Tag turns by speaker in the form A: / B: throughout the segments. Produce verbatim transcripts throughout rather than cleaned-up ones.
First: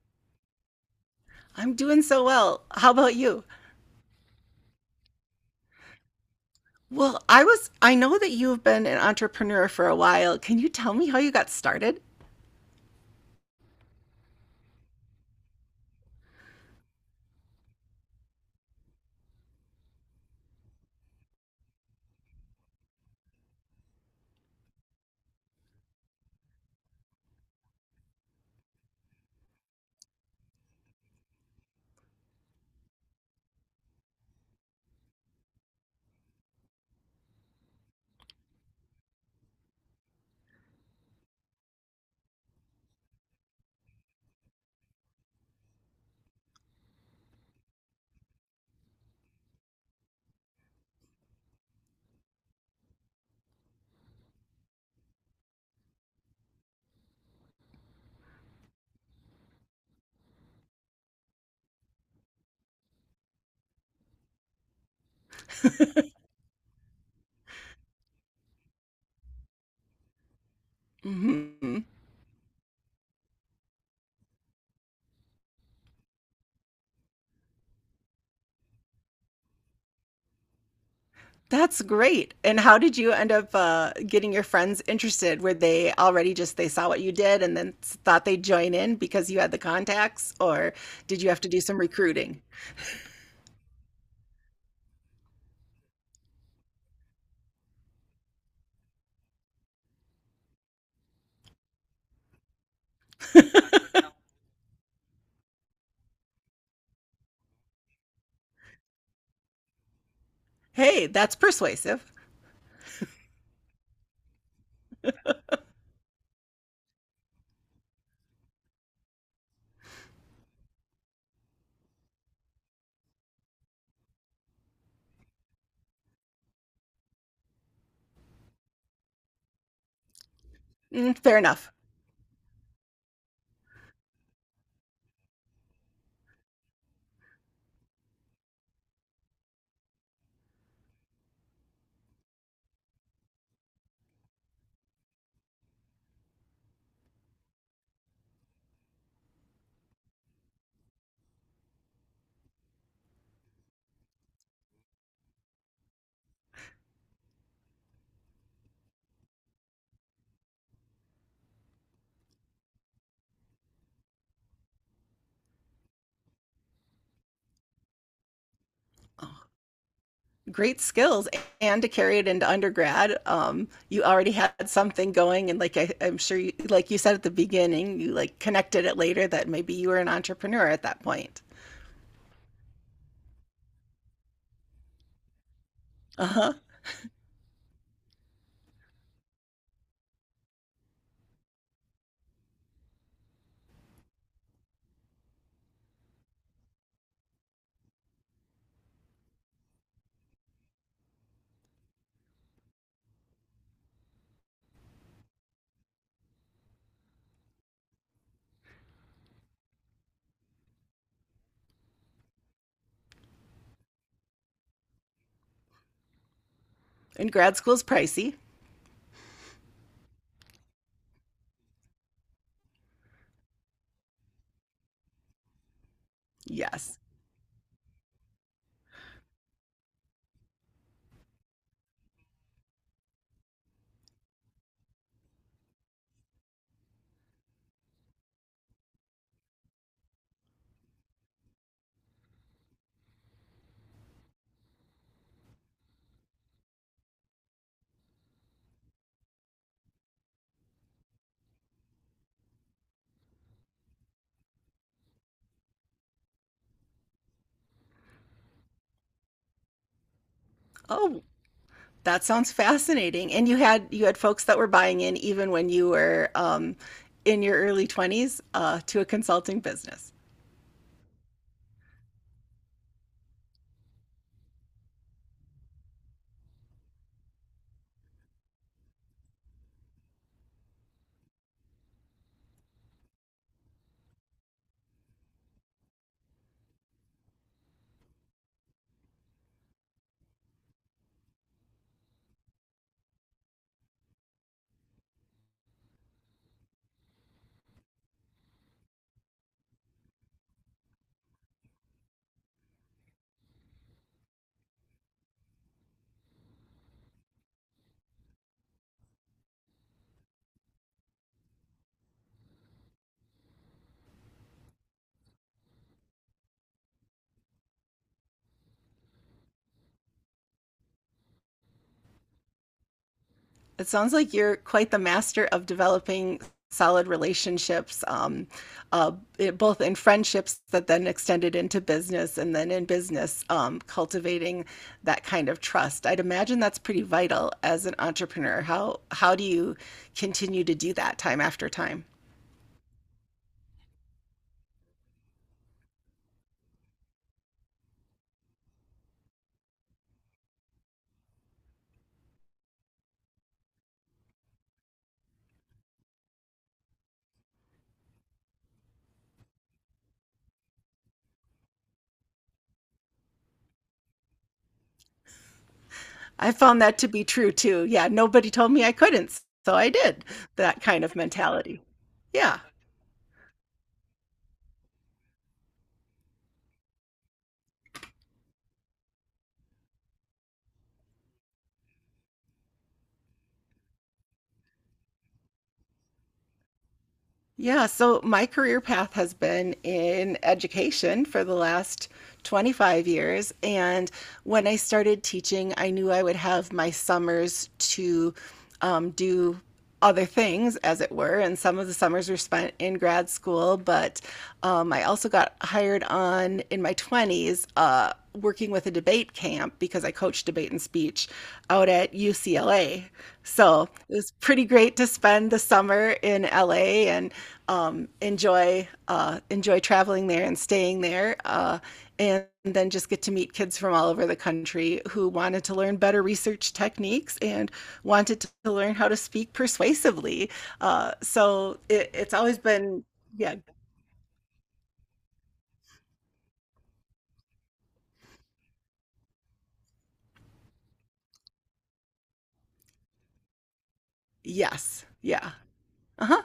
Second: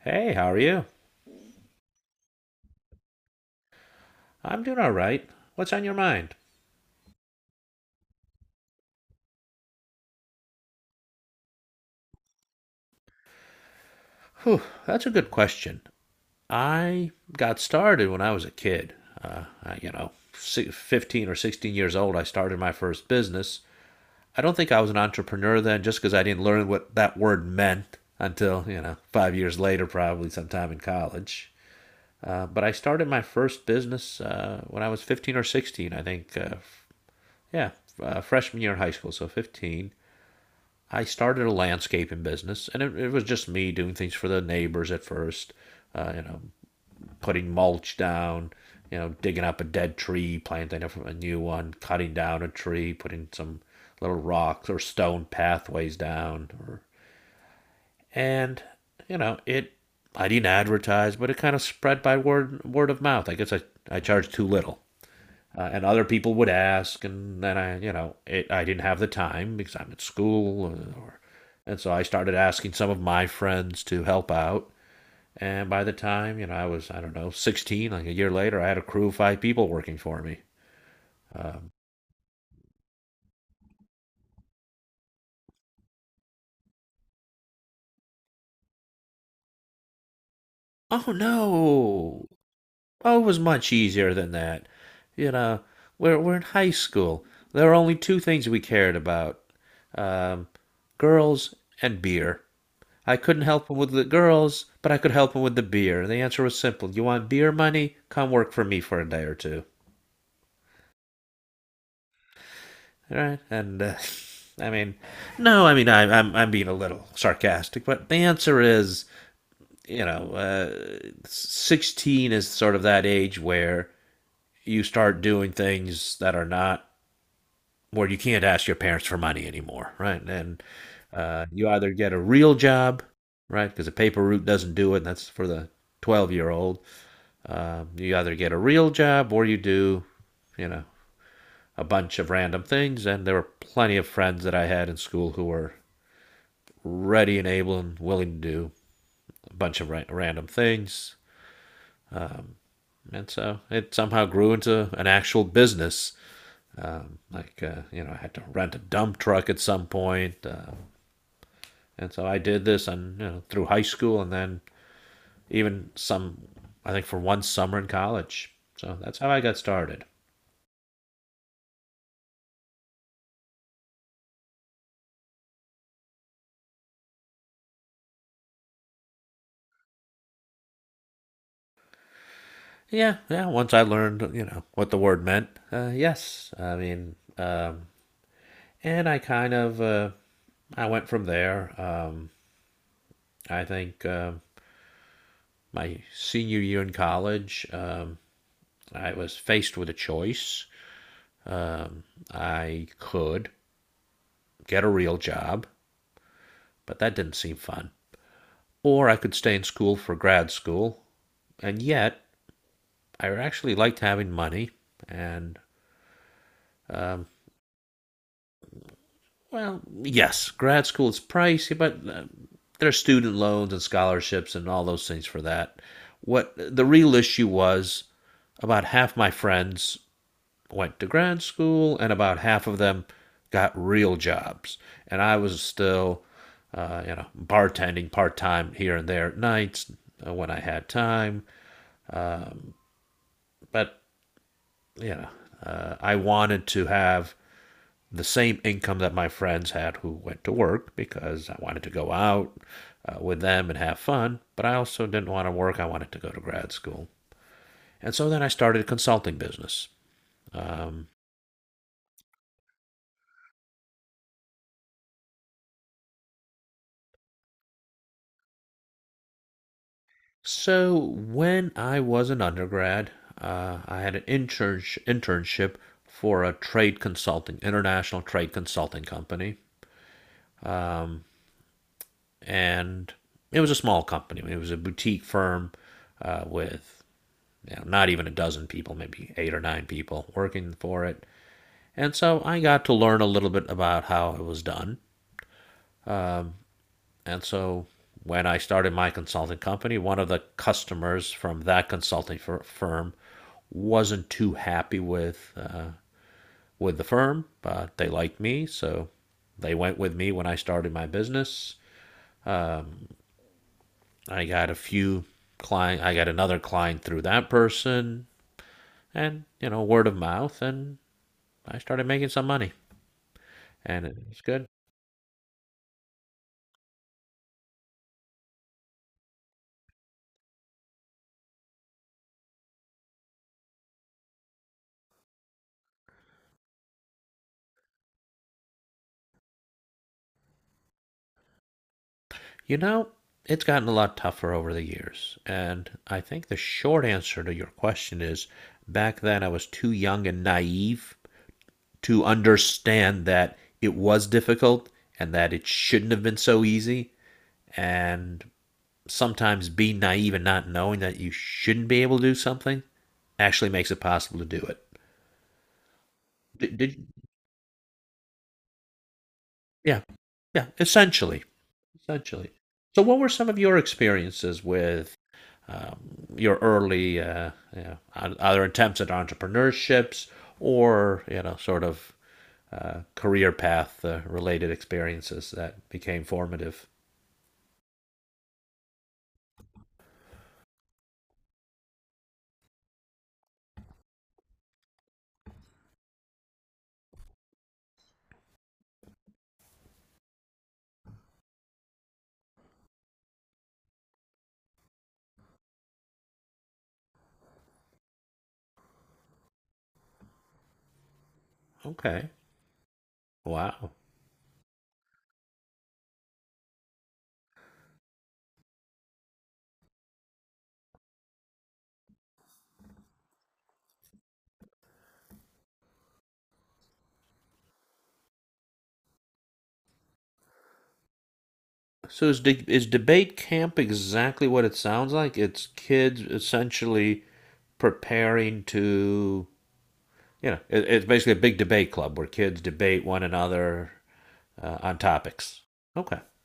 A: Hey, how are you?
B: I'm doing so well. How about you?
A: I'm doing all right. What's on your mind?
B: Well, I was, I know that you've been an entrepreneur for a while. Can you tell me how you got started?
A: Whew, that's a good question. I got started when I was a kid. Uh, I, you know, si- fifteen or sixteen years old, I started my first business. I don't think I was an entrepreneur then just because I didn't learn what that word meant until, you know, five years later, probably sometime in college. Uh, but I started my first business uh, when I was fifteen or sixteen, I think. Uh, yeah, uh, freshman year in high school, so fifteen. I started a landscaping business, and it, it was just me doing things for the neighbors at first. Uh, you know, Putting mulch down, you know, digging up a dead tree, planting a new one, cutting down a tree, putting some little rocks or stone pathways down, or and you know it. I didn't advertise, but it kind of spread by word word of mouth. I guess I I charged too little. Uh, and other people would ask, and then I, you know, it, I didn't have the time because I'm at school, or, or- and
B: Hmm.
A: so I started asking some of my friends to help out. And by the time, you know, I was, I don't know, sixteen, like a year later, I had a crew of five people working for me.
B: That's great. And how did you end up uh, getting your friends interested? Were they already just they saw what you did and then s- thought they'd join in because you had the contacts, or
A: Oh
B: did you have to do some
A: no!
B: recruiting?
A: Oh, it was much easier than that. You know, we're we're in high school. There were only two things we cared about: um, girls and beer. I couldn't help him with the girls, but I could help him with the beer. The answer was simple. You want beer money? Come work for me for a day or two.
B: Hey, that's persuasive.
A: All right? And uh, I mean, no, I mean, I, I'm, I'm being a little sarcastic, but the answer is, you know, uh, sixteen is sort of that age where you start doing things that are not, where you can't ask your parents for money anymore, right? And
B: Mm, fair
A: uh, you
B: enough.
A: either get a real job, right? Because a paper route doesn't do it. and that's for the twelve-year-old. Um, you either get a real job or you do, you know, a bunch of random things. And there were plenty of friends that I had in school who were ready and able and willing to do a bunch of ra- random things. And so it somehow grew into an actual business. Um, like, uh, you know, I had to rent a dump truck at some point. Uh, and so I did this on, you know, through high school and then even some, I think for one summer in college. So that's how I got started.
B: Great skills, and to carry it into undergrad, um, you already had something going, and like I, I'm sure you, like you said at the beginning, you like connected it later that maybe you were an entrepreneur at that point.
A: Yeah, yeah. Once I learned, you know, what the word meant, uh, yes.
B: Uh-huh.
A: I mean, um, and I kind of uh, I went from there. Um, I think uh, my senior year in college, um, I was faced with a choice. Um, I could get a real job, but that didn't seem fun, or I could stay in school for grad school, and yet I actually liked having money, and um,
B: And grad school's pricey.
A: Well, yes, grad school is pricey, but uh, there are student loans and scholarships and all those things for that. What the
B: Yes.
A: real issue was, about half my friends went to grad school and about half of them got real jobs. And I was still, uh, you know, bartending part time here and there at nights uh, when I had time. Um, but, you know, uh, I wanted to have the same income that my friends had who went to work because I wanted to go out uh, with them and have fun, but I also didn't want to work. I wanted to go to grad school. And so then I started a consulting business. Um,
B: Oh, that sounds fascinating, and you had you had folks that were buying in even when you were um, in your early twenties, uh, to a consulting business.
A: so when I was an undergrad, uh, I had an intern- internship for a trade consulting, international trade consulting company. And it was a small company. It was a boutique firm uh, with you know, not even a dozen people, maybe eight or nine people working for it. And so I got to learn a little bit about how it was done. And so when I started my consulting company, one of the customers from that consulting firm wasn't too happy with uh, with the firm, but they liked me, so they went with me when I started my business. Um, I got a few client, I got another client through that person, and you know, word of mouth, and I started making some money.
B: It
A: and
B: sounds
A: it
B: like
A: was
B: you're
A: good.
B: quite the master of developing solid relationships, um, uh, it, both in friendships that then extended into business and then in business, um, cultivating that kind of trust. I'd imagine that's pretty vital as an entrepreneur. How, how do you continue to do that time after time?
A: You know, it's gotten a lot tougher over the years, and I think the short answer to your question is back then I was too young and naive to understand that it was difficult and that it shouldn't have been so easy, and sometimes being naive and not knowing that you shouldn't be able to do something actually makes it possible to do it.
B: I
A: Did,
B: found that
A: did
B: to be true too. Yeah, nobody told me I couldn't, so I
A: Yeah,
B: did.
A: yeah,
B: That kind of
A: essentially.
B: mentality.
A: Essentially.
B: Yeah.
A: So, what were some of your experiences with um, your early uh, you know, o- other attempts at entrepreneurships or you know sort of uh, career path uh, related experiences that became formative?
B: Yeah, so my career path has been in education for the last twenty-five years. And when I started teaching, I knew I would have my summers to um, do other things, as it were. And some of the summers were spent in grad school, but um, I also got hired on in my twenties. Uh, working with a debate camp because I coached debate and speech out at
A: Okay,
B: U C L A. So
A: wow.
B: it was pretty great to spend the summer in L A and um, enjoy uh, enjoy traveling there and staying there, uh, and then just get to meet kids from all over the country who wanted to learn better research techniques and wanted to learn how to speak persuasively. Uh, so it,
A: So
B: it's
A: is
B: always
A: de- is
B: been.
A: debate
B: Yeah.
A: camp exactly what it sounds like? It's kids essentially preparing to, you know it, it's basically a big debate club where kids debate one another uh, on
B: Yes. Yeah.
A: topics. Okay.
B: Uh huh.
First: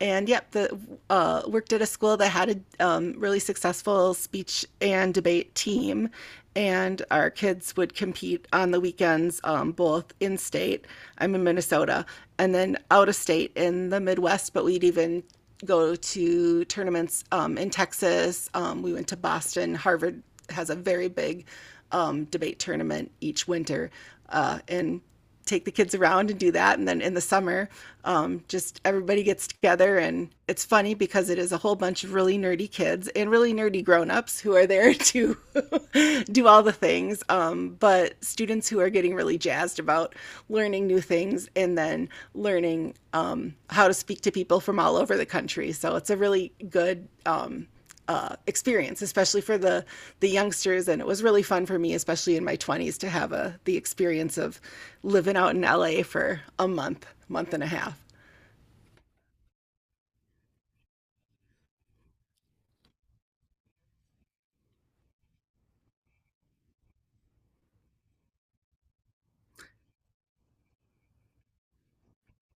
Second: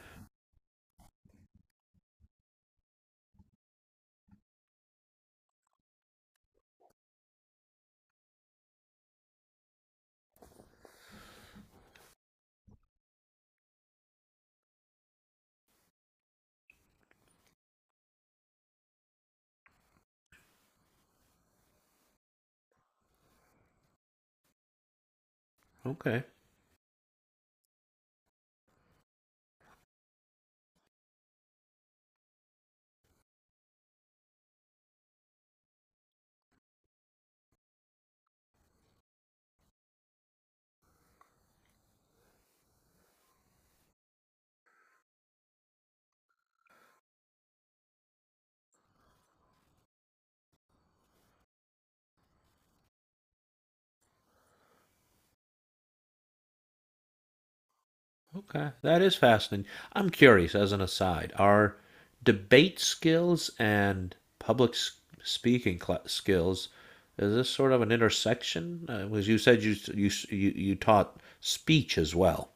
B: And yep, the uh, worked at a school that had a um, really successful speech and debate team, and our kids would compete on the weekends, um, both in state. I'm in Minnesota, and then out of state in the Midwest. But we'd even go to tournaments um, in Texas. Um, we went to Boston. Harvard has a very big um, debate tournament each winter, uh, and take the kids
A: Okay.
B: around and do that. And then in the summer, um, just everybody gets together. And it's funny because it is a whole bunch of really nerdy kids and really nerdy grown-ups who are there to do all the things. Um, but students who are getting really jazzed about learning new things and then learning um, how to speak to people from all over the country. So it's a really good um, uh, experience, especially for the the youngsters. And it was really fun for me, especially in my twenties, to have a the experience of living out in L A for a month, month and a half.
A: Okay. That is fascinating. I'm curious, as an aside, are debate skills and public s- speaking cla skills, is this sort of an intersection? Uh, as you said, you, s- you, s- you, you taught speech as well.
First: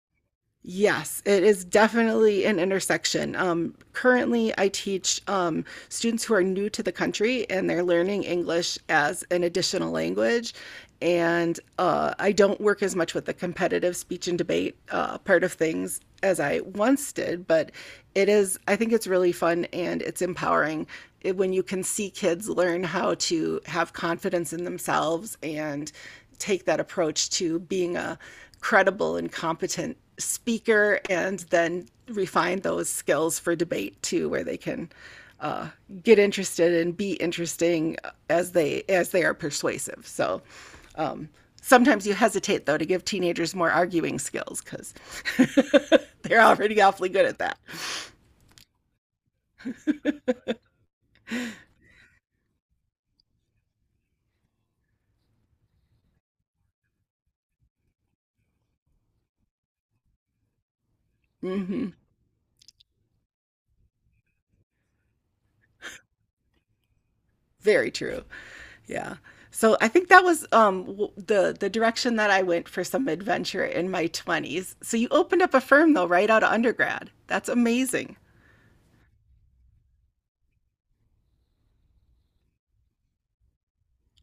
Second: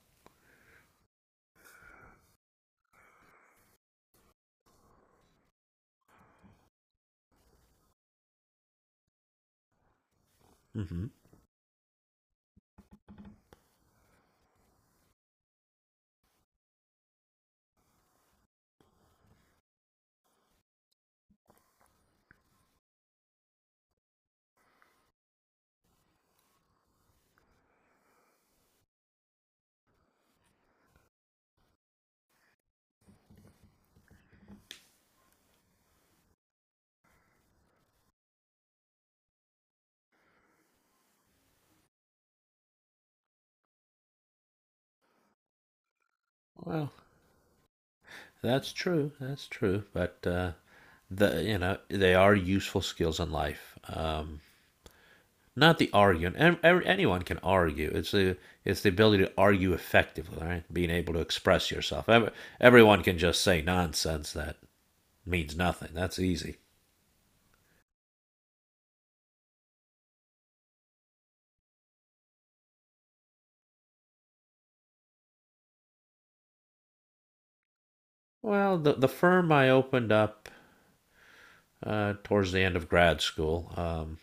B: Yes, it is definitely an intersection. Um, currently, I teach um, students who are new to the country and they're learning English as an additional language.
A: hmm
B: And uh, I don't work as much with the competitive speech and debate uh, part of things as I once did, but it is, I think it's really fun and it's empowering it- when you can see kids learn how to have confidence in themselves and take that approach to being a credible and competent speaker and then refine those skills for debate too, where they can uh, get interested and be interesting as they as they are persuasive. So sometimes you hesitate though to give teenagers more arguing skills because they're already
A: Well,
B: awfully good at that.
A: that's true. That's true. But uh, the you know they are useful skills in life. Um, Not the arguing. Anyone can argue. It's the it's the ability to argue effectively, right? Being able to express
B: Hmm.
A: yourself. Everyone can just say nonsense that means nothing. That's easy.
B: Very true. Yeah. So I think that was um, w- the the direction that I went for some adventure in my twenties. So you opened up a firm though, right out of undergrad. That's amazing.
A: Well, the the firm I opened up uh, towards the end of grad school. Um,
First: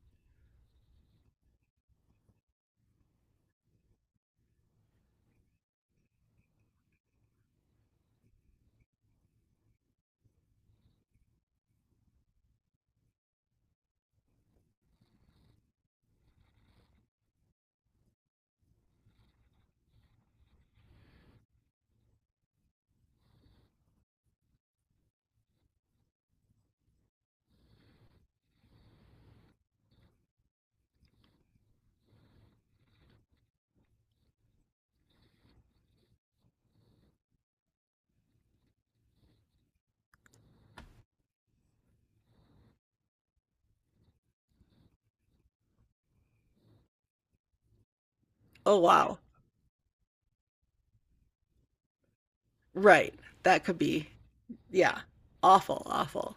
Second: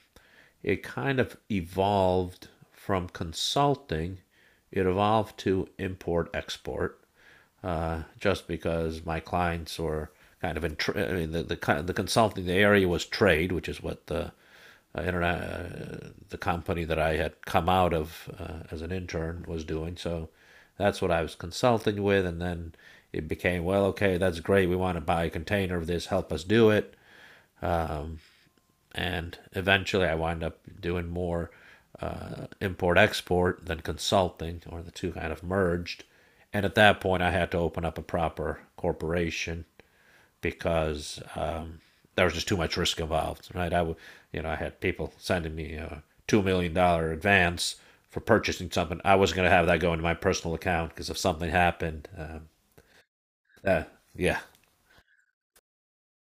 A: It kind of evolved from consulting, it evolved to import export, uh, just because my clients were kind of in tra- I mean, the, the the consulting the area was trade, which is what the uh, internet, uh, the company that I had come out of uh, as an intern was doing. So that's what I was consulting with, and then it became, well, okay, that's great. We want to buy a container of this. Help us do it, and eventually I wind up doing more uh, import export than consulting, or the two kind of merged. And at that point, I had to open up a proper corporation because um, there was just too much risk involved, right? I would, you know, I had people sending me a two million dollar advance for purchasing
B: Oh
A: something. I
B: wow.
A: wasn't going to have that go into my personal account because if something happened, um,
B: Right. That could
A: uh,
B: be.
A: yeah.
B: Yeah. Awful, awful.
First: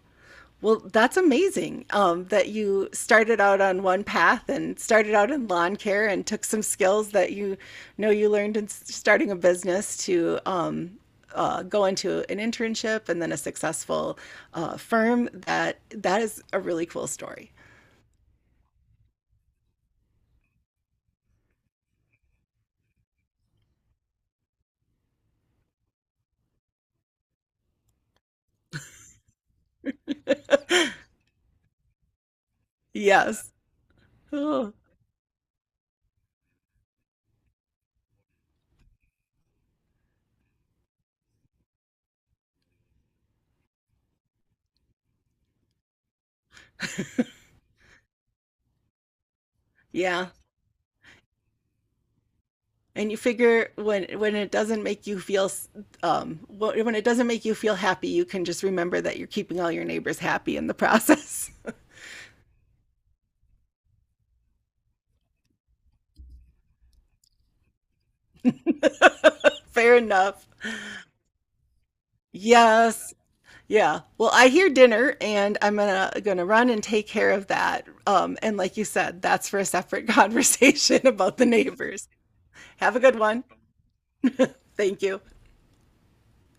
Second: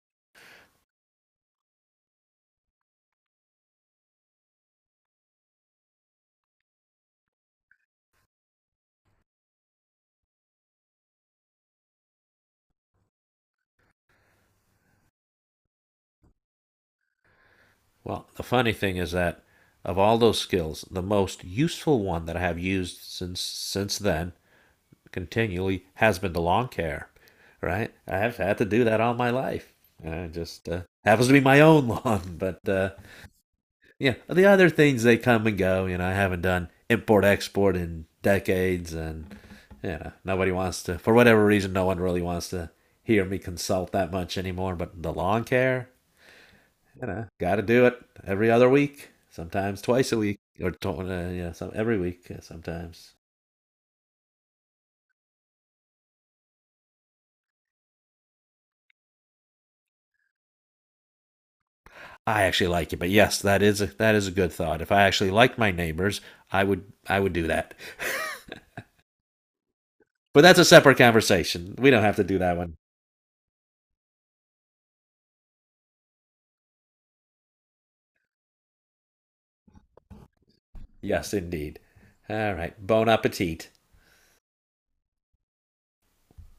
B: Well, that's amazing um, that you started out on one path and started out in lawn care and took some skills that you know you learned in s- starting a business to um, uh, go into an internship and then a successful uh, firm. That that is a really cool story.
A: Well, the funny thing is that of all those skills, the most useful one that I have used since since then continually has been the lawn care. Right? I have had to do that all my life. And I just uh, happens to be my own lawn, but uh,
B: Yes.
A: yeah, the other
B: Oh,
A: things they come and go. You know, I haven't done import export in decades, and you know, nobody wants to for whatever reason. No one really wants to hear me consult that much anymore. But the lawn care, you know, got to do it every other week, sometimes twice a
B: yeah.
A: week, or uh, yeah, some every week uh,
B: And
A: sometimes.
B: you figure when when it doesn't make you feel um when it doesn't make you feel happy, you can just remember that you're keeping all your neighbors happy in the process.
A: I actually like it, but yes, that is a, that is a good thought. If I actually liked my neighbors, I would I would do that.
B: Fair
A: but
B: enough.
A: that's a separate conversation. We don't have to do that one.
B: Yes. Yeah. Well, I hear dinner and I'm gonna gonna run and take care of that. Um, and like you said, that's for a separate conversation
A: Yes,
B: about the
A: indeed.
B: neighbors.
A: All right.
B: Have a
A: Bon
B: good one.
A: appetit.
B: Thank you.